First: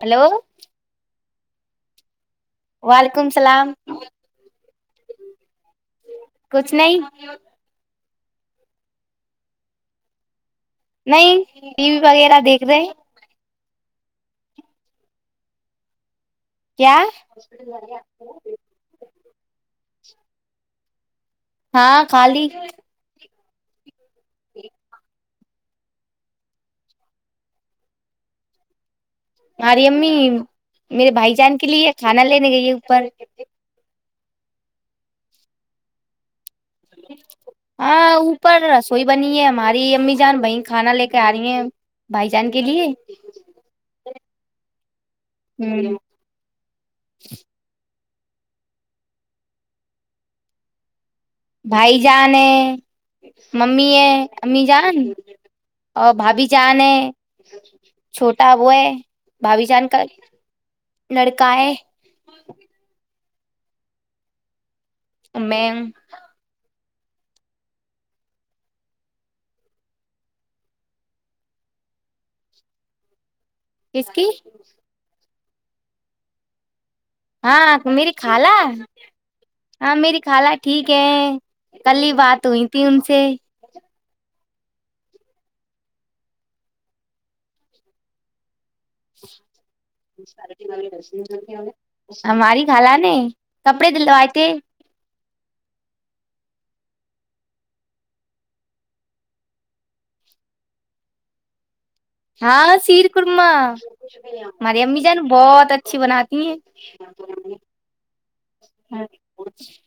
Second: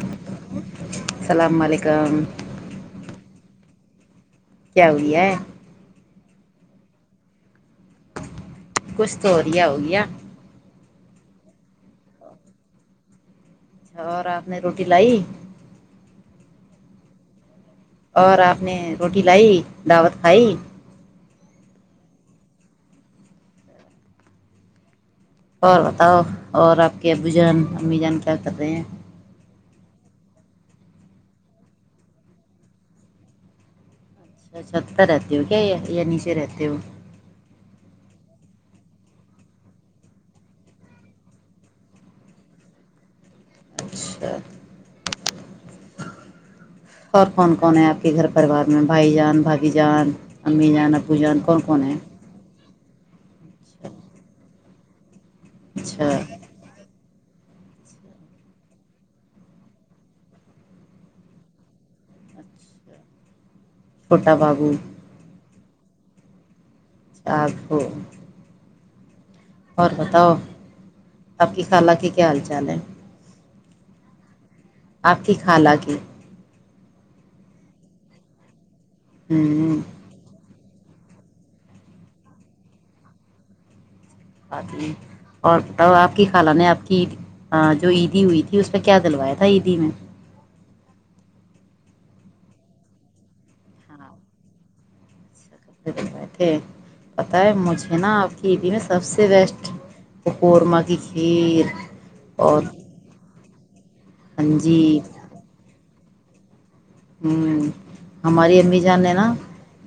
hello السلام علیکم وعلیکم اللام کیا ہو ہے کچھ نہیں کچھ تو ورییا ہوگیا نہیں ٹی وی وغیرہ دیکھ رہے اچھا اور آپ نے روٹی لائی کیا اور آپ نے روٹی لائی دعوت کھائی ہاں خالی ج اور بتاؤ اور آپ کے ا بجھان امی جانکاری کر رہے ہیں ہاری امی میرے بھائی جان کے لیے کھانا لینے گئی ہے اوپر اچھا چھت رہتی ہو کیا یا نیچے رہتے دوو ہاں اوپر رسوئی بنی ہے ہماری امی جان وہیں کھانا لے کے آ رہی ہیں بھائی جان کے لیے اچھا ہوں اور کون کون ہیں آپ کے گھر پرریوار میں بھائی جان بھاگی جان امی جان اپب بھائی جان [unintelligible] ممی ہے ہممی جان [unintelligible] ا اچھا بابی جاانے چھوٹا وہ ہے بھابھی جان کا لڑکا ہے چھوٹا بابو [unintelligible] میںگ [unintelligible] آپو [unintelligible] اور بتاؤ آپ کی خالہ کے کیا حال چال ہے کس کی آقی خھالہ کی ہاں میری خالہ [unintelligible] ہوں ہاں میری خالہ ٹھیک ہے کل ہی بات ہوئی تھی ان سے ہ جی اور بتاؤ آپ کی خالان نے آپ کی عید جو عیدی ہوئی تھی کہ اس پہ کیا دلوایا تھا عیدی میں ہماری خالہ نے کپڑے دلوائے تھے کڑے بنوائے تھے پتہ ہے مجھے نا آپ کی ای میں سب سے بیسٹ پ قورمہ کی کھیر [unintelligible] اور ہاں سیر کرما ماری امی جان بہت اچ اچھی بناتی ہیں ہ ہماری امی جان نے نا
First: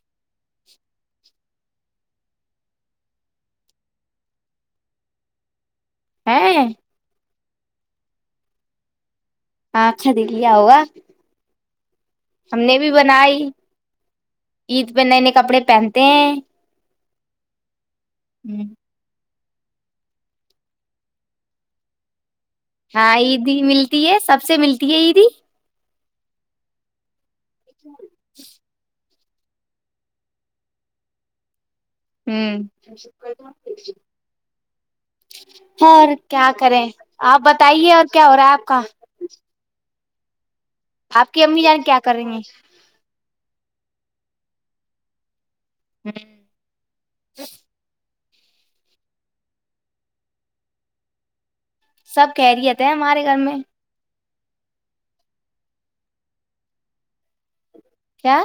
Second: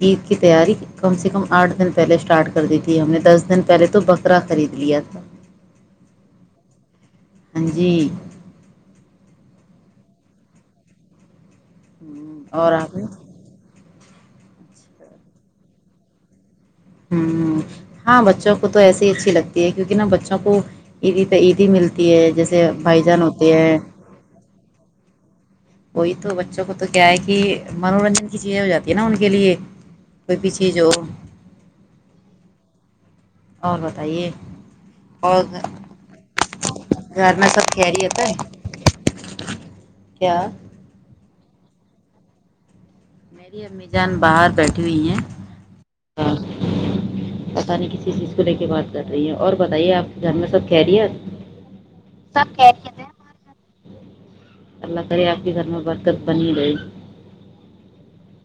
عید کت تیاری کم سے کم آٹھ دن پہلے اسٹارٹ کر دی تھی ہم نے دس دن پہلے تو بکرا خرید لیا تھا ہاں [unintelligible] ہاں جی اچھا دیک لیا ہوگا ہوں، ہم اور نے بھی آپ بنائی عید پ نئے نئے کپڑے پہنتے ہیں [unintelligible] ہاں [unintelligible] ہاں بچوں کو تو ایے ہی اچھی لگتی [unintelligible] کیونکہ نہا بچوں کو عیدی عیدی ملتی ہے جیسے بھائی ہاں جان ہوتے عیدی ہیں ملتی ہے سب سے ملتی ہے عیدی وہی تو بچوں کو تو کیا ہے کہ کہ منورنجن کی چیزیں ہو جات ہے نا ان لی کوئی پیچھے جو ہوں بتائیے اور اور کیا کریں گھر آپ میں سب بتائیے اور خیریت کیا ہو رہا ہے آپ کا کیا آپ کی امی جان کیا کر رہی ہیں میری امی جان باہر بیٹھی ہوئی ہیں ہاں پتا نہیں ک ک چیز کو لے کے بات کر رہی ہے اور بتائیے آپ کے گھر میں سب کہہ رہی سب کہہ رہیے تھے ہمارے گھر میں اللہ کرے آپ کے گھر میں برکت بن ہی رہئی کیا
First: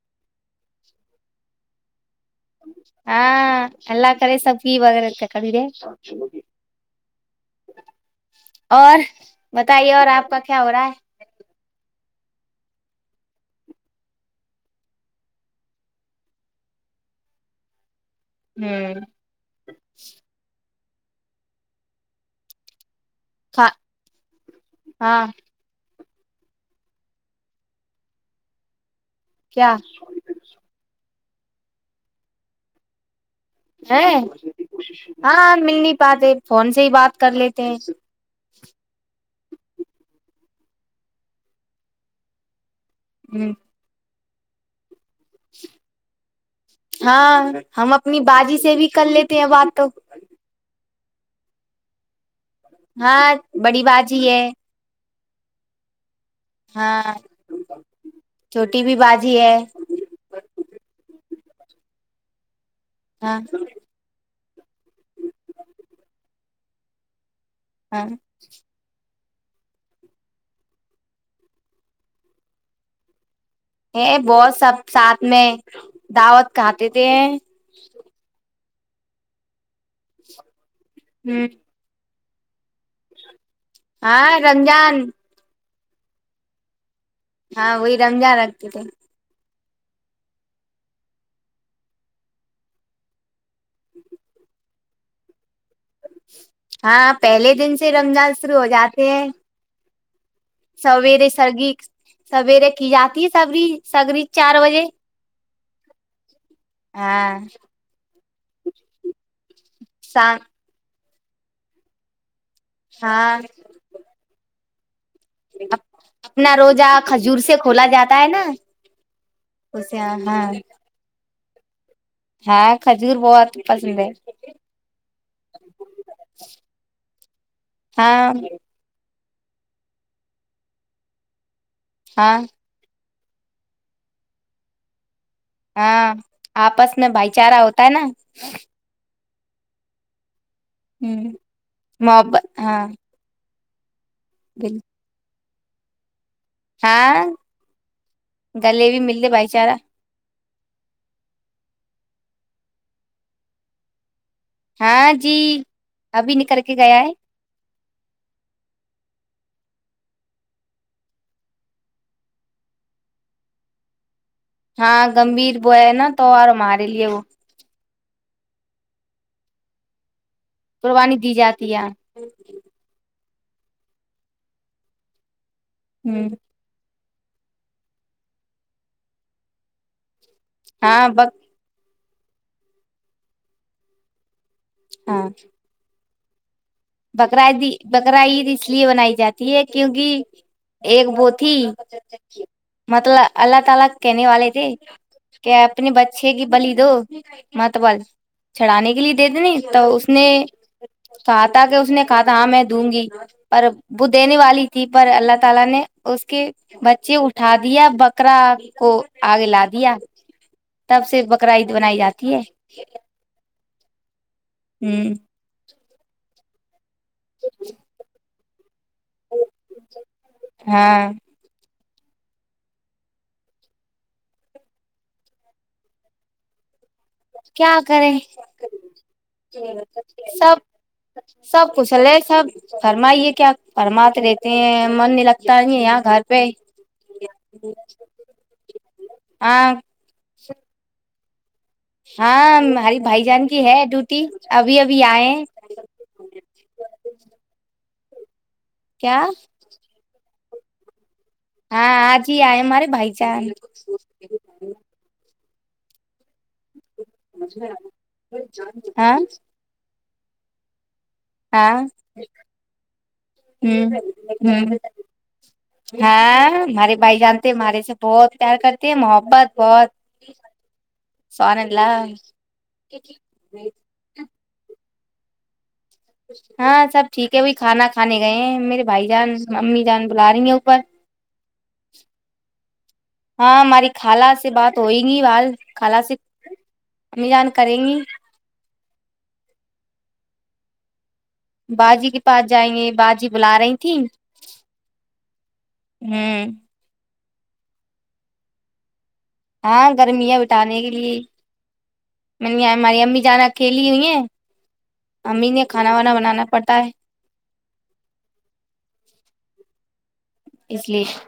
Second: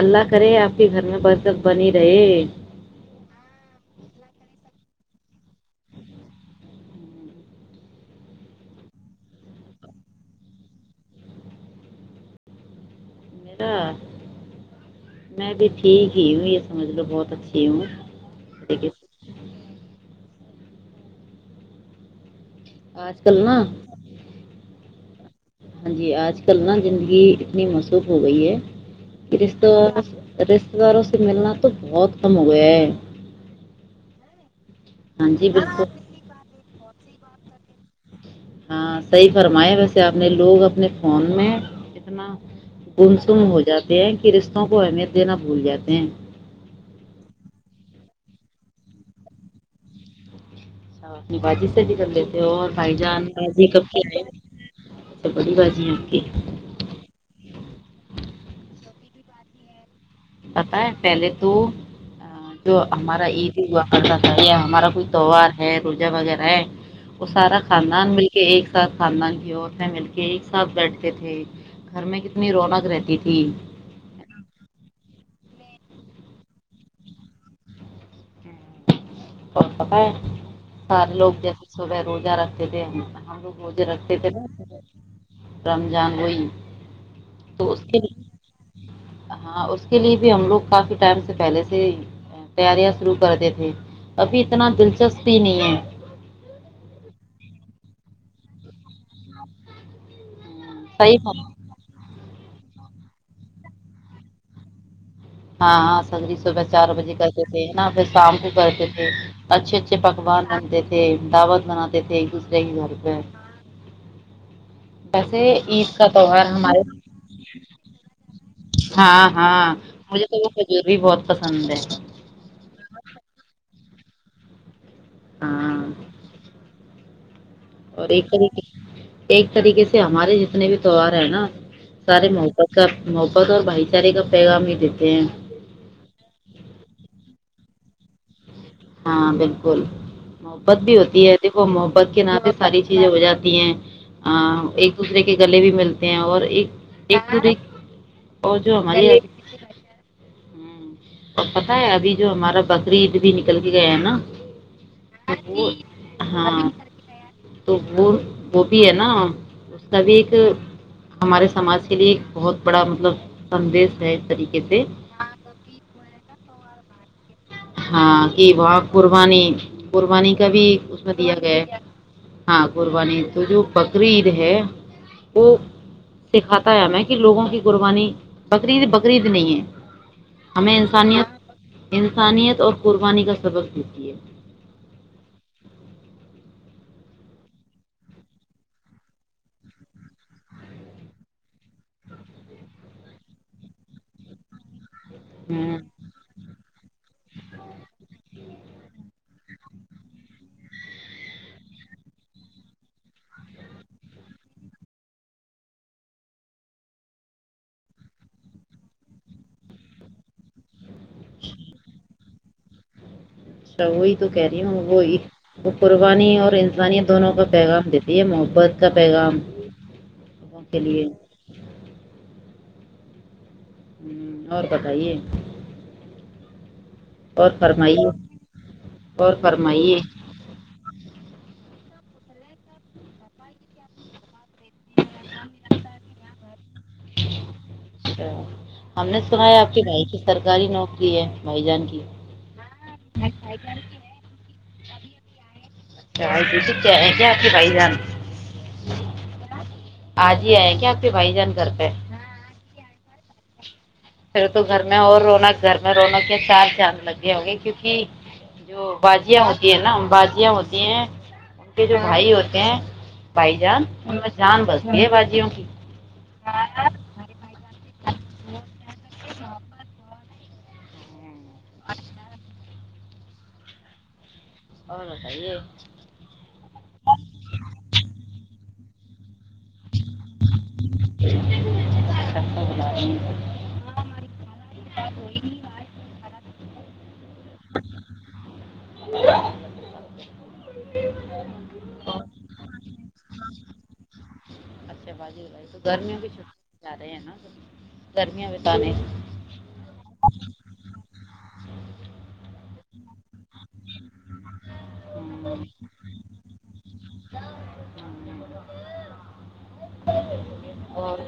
اللہ کرے آپ کے گھر میں برکت بنی رہے ہاں اللہ کر سب وغیرہ کیا خریدے اور بتائیے اور آپ کا کیا ہو رہا ہے میرا میں بھی ٹھیک ہی ہوں یہ سمجھ لو بہت اچھی ہوں لیکن ہوں آج کل نہا ہ ہاں ہاں جی آج کل نا زندگی اتنی مصوف ہو گئی ہے رشتے کیا وار رشتے داروں ملنا تو بہت کم ہو گیا ہے ہے جی ہاں مل بالکل نہیں پاتے فون سے ہی بات کر لیتے ہیں ہاں سی فرمایا ویسے آپ نے لوگ اپنے فون میں اتنا گمسن ہو جاتے ہیں رشتوں کو ہے میر دینا بھول جاتے ہیں ہاں ہم اپنی بازی سے بھی کر لیتے ہیں بات تو بجی س کر ل پائی جان ہاں بڑی کب باجی ہے بڑی بازی آکی ہاں چھوٹی بھی بازی ہے پت ہے پہلے تو تو ہمارا ہاں عید ہی ہوا کرتا تھا ہمارا کوئی تہوار ہے روزہ وغیرہ ہے وہ سارا کھد ہاں مل کے ایک ساتھ کھد اور میں مل کے ایک ساتھ بیٹھتے تھے گھر میں کتنی رونق رہتی تھی ہے بہت سب ساتھ میں دعوت کھے تھے ہیں ک پت ہے سار لوگ ہوں جیسے سو رہ روزہ رکھتے تھے ہم ہم لوگ مجھے رکھتے تھے ہاں رمضان رمضانگوئی ہاں وہی رم جان رکھتے تھے ہاں اس کے لیے بھی ہم لوگ کافی ٹائم سے پہلے سے تیاریاں شروع کر دی تھ ہی ابھی اتنا دلچسپی نہیں ہے ہاں پہلے دن سے رمضان شروع ہو جاتے ہیں سویر صحیح سگی سویرے کی جاتی ہے سبری سگری چار بجے ہاں ہاں سدری صبح چار بجے ہاں کرتے ہیں نا پھر کام بھی کرتے تھے اچھے اچھے شام پکوان آ تھ تھ دعوت بناتے تھے ج مر پ ہاں اپنا روزہ کھجور سے کھولا جاتا ہے نا ہاں ہاں اسے مجھے تو خجور بھی بہت پسند ہے ہاں کھجور بہت پسند ہے [inaudible] ہاں اور ایک ہاں ایک طریقے سے ہمارے جتنے بھی تیوار ہیں نا سارے ہاں مو پ کر محبت اور بھائی چارے کا پیغام ہی دیتے ہیں ہاں آپس میں بھائی چارہ ہوتا ہے نا ہاں بالکل محبت بھی ہوتی ہے ہ دیکھو محبت کے نا پہ ساری چیزیں ہو جاتی ہیں ہ بال ایک دوسرے کے گلے بھی ملتے ہیں اور ایک ہاں ایک دوسرے اور جو گلے بھی ہماری ملتے بھائی چارہ اب پتہ ہے ابھی جو ہمارا بکرریعید بھی نکل کے گیا ہے نا ہاں جی وہ ابھی نکل ہاں کے گیا ہے تو وہ وہ بھی ہے نا اس کا بھی ایک ہمارے سماج کے لیے ایک بہت بڑا مطلب سدیش ہے طریقے سے ہاں گمبھیر بو ہے نا تو آار مارے لیے وہ کہ و قوربانی قوربانی ک بھیھی اس میں قربانی دی دیا جاتی گیا ہے ہاں قربانی تو جو بقرعید ہے وہ ہ سکھاتا ہے میں لوگوں کی قربانی بقریید بقرعید نہیں ہے ہمیں ہاں ب انسانیت انسانیت اور قربانی کا سبق دیتی ہے ہاں بکرائے دی بکرا عید اس لیے بنائی جاتی ہے کیونکہ ایک وہ تھی مطلب اللہ تعالی کہنے والے تھے کہ ہوں اپنی بچے کی بلی دو م تو ب چڑانے کے لیے دے دین تو اس نے ساتھ تاکہ اس نے کہا تھا ہاں میں دوں گی پر ب دینے والی تھی پر اللہ تعالی نے اس کے بچے اٹھا دیا بکرا کو آگے لا دیا تب سے بکرا عید بنائی جاتی ہے اچھا وہی تو کہہ رہی ہوں ہ وہی قربانی اور انی دونوں کا پیغام دیتی ہے مو کا پیغام لوگوں کے لیے ہاں ہوں اور بتائیے اور کیا فرمائیے کریں اور فرمائیے سب سب کسلے سب فرمائیے کیا فرماتے رہتے ہیں من نہیں لگتا یہاں گھر پہ اچا ہم نے سنا ہے آپ ہاں کے بھائی کی سرکاری نوکری ہے بھائی جان کی ہاں ہماریے بھائی جان کی ہے ڈیوٹی ابھی ابھی آئے پ کیا کیا خائی جان کیا جی ہے کیا کے بھائی جان گھر پہ ہاں آج ہی آئے مے بائی ج پھر تو گھر میں اور رونا گھر میں روونوں کے چار چاند لگے ہو گے کیونکہ جو ہاں باازیا ہوتی ہے نہا بادیاں ہوتی ہیں ان ہاں کے جو بھائی ہوتے ہیں بھائی ہ جان ان میں جان بستی ہے باجیوں کی ہاں ہمارے بھائی جانتے ہمارے سے بہت پیار کرتے بس بہت [unintelligible] سونےلہ [unintelligible] [inaudible] ہ خئی [unintelligible] ہاں سب ٹھیک ہے وہی کھانا کھانے گئے ہیں میرے بھائی جان ممی جان بلا رہی ہیں اوپر ہاں ہماری خالہ سے بات ہوئے گی والال خالہ سے امی جان کریں گی کیا باجی کے پاس جائیں گے باجی بلا رہی تھی اچھا باجی تو گرمیوں بھی ہوں چھٹٹی جا رہے ہے نا سرمیا بھی ت نہیں ہاں گرمی ہے بٹانے کے لیے ہماری امی جانا اکھیلی ہوئی ہیں امی نے کھانا وانا بنانا پڑتا ہے اس لیے اور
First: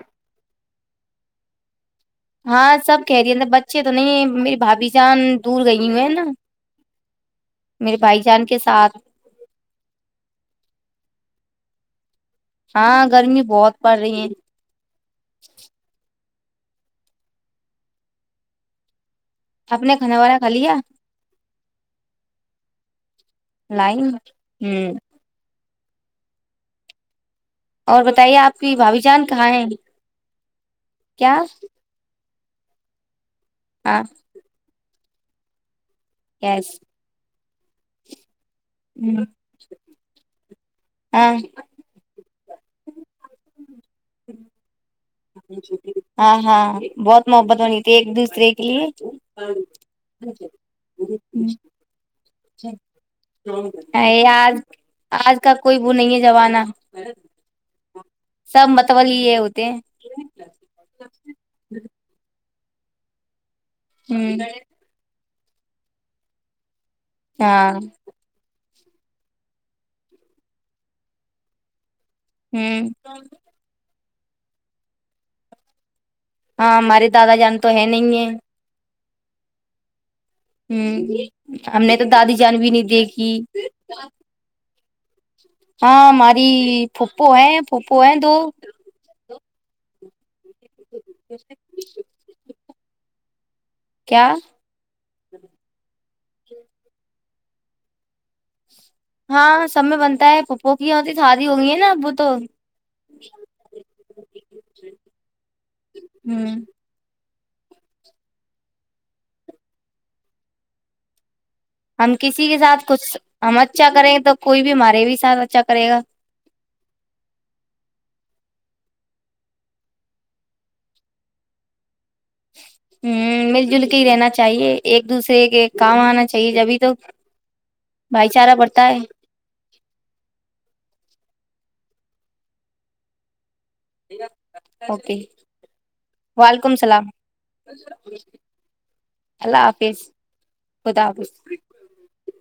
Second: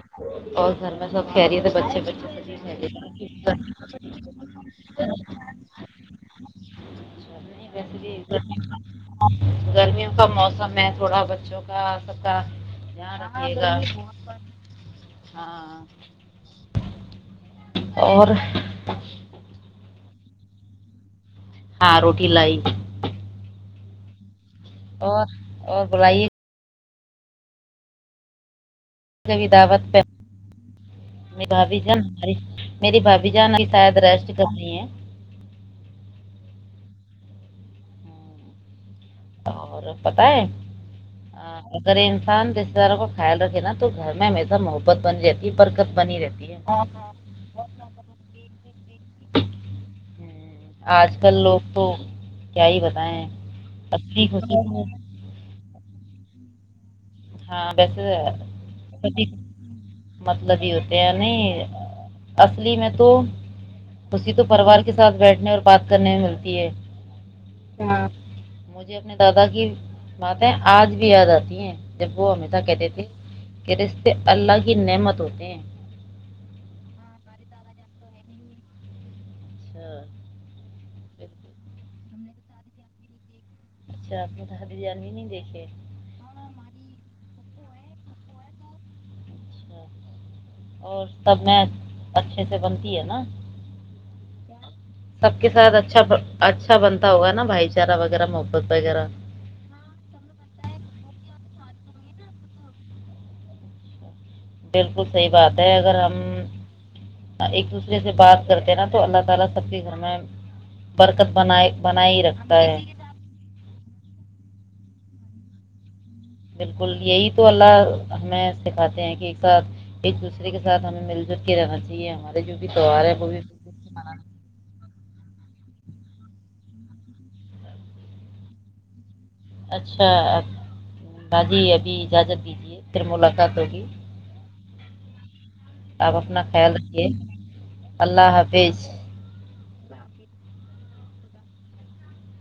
اور گھر میں سب خہری بچے بچے سبھی ہاں سب کہہ رہی خیریت ہے بچے تو نہیں میری بھاابھی جان دور گئی ہو ہے نا میرے جی بھائی جان گمی کے ساتھ گرمیوں کا موسم ہے تھوڑا ب چکات [unintelligible] ہاں گرمی ا بہت پڑ گ رہی ہے ہاں [unintelligible] اور [unintelligible] آپ نے کھانا والا کھا لیا ہاں روٹی لائی لائن [unintelligible] اور اور بلائیے اور بتائیے آپ بھاابھی جان کبھی کہاں ہے دعوت پہ کیا میری بھابھی جان میری بھائی [unintelligible] ہاں بجانلتارا اس کسنی گس اور پت ہے ہاں کریں [unintelligible] شان رشتے دار کا خیال رکھے نا تو گھر میں ہمیز م ہو ہاں ہاں بہت محبت بنی تھی ایک دوسرے کے لیے آج کل لوگ تو کیا ہی بتائیں اصلی آج خوشی آج کا کوئی وہ نہیں ہے جبانا ہاں ویسے ہی یہ ہوتے ہیں مطلبب ہی ہوتے ہیں نہیں اصلی میں تو خی تو ہ پرریوار کے ساتھ بیٹھے نے اور بات کرنے میں ملتی ہے ہاں مجھے اپنے دادا کی باتیں آج بھی یاد آتی ہیں جب وہ ہمی ت کہتے ہوں تھے کہ ر اللہ کی نمت ہوتے ہیں ہاں ہمارے دادا جان تو ہے نہیں ہے اچھا ہ بالکل ہم نے تو دادی جان بھی نہیں دیکھی اچھا آپ بریانی نہیں دیکھی ہاں ماری پھوپو ہے فوپو ہے دو اچھا اور سب مچ اچھے سے بنتی ہے نا کیا سب کے ساتھ اچھا اچھا بنتا ہوگ نا بھائی چارہ وغیرہ محبت وغیرہ ہاں سب میں بنتا ہے پپو کی ہوتی تھال ہو گی نا ابو تو بالکل صحیح بات ہے اگر ہم ہ ایک دوسرے سے بات کرتے ہیں نا تو اللہ تعالی سب کے گھر میں برکت بنائے ہم بنائے ہی کسی رکھتا کے ہے ساتھ کچھ ہم اچھا کریں گ تو کوئی بھی مار ے بھی سات اچا کرے گا بالکل یہی تو اللہ ہمیں سکھاتے ہیں کہ ایک ساتھ ایک دوسرے کے ساتھ ہمیں مل جل کے رہنا چاہیے ہمارے جو بھی تہوار ہ ہے وہ بھی مل جل کے ہی منانا رہنا چاہیے ایک دوسرے کے کام آنا چاہیے جبھی تو بھائی چارہ بڑتا ہے اچھا باجی ابھی اجازت دیجیے پھر ملاقات ہوگی اوکے آپ اپنا وعلیکم خیال السلام رکھیے اللہ حافظ اللہ حافظ خدپ [unintelligible]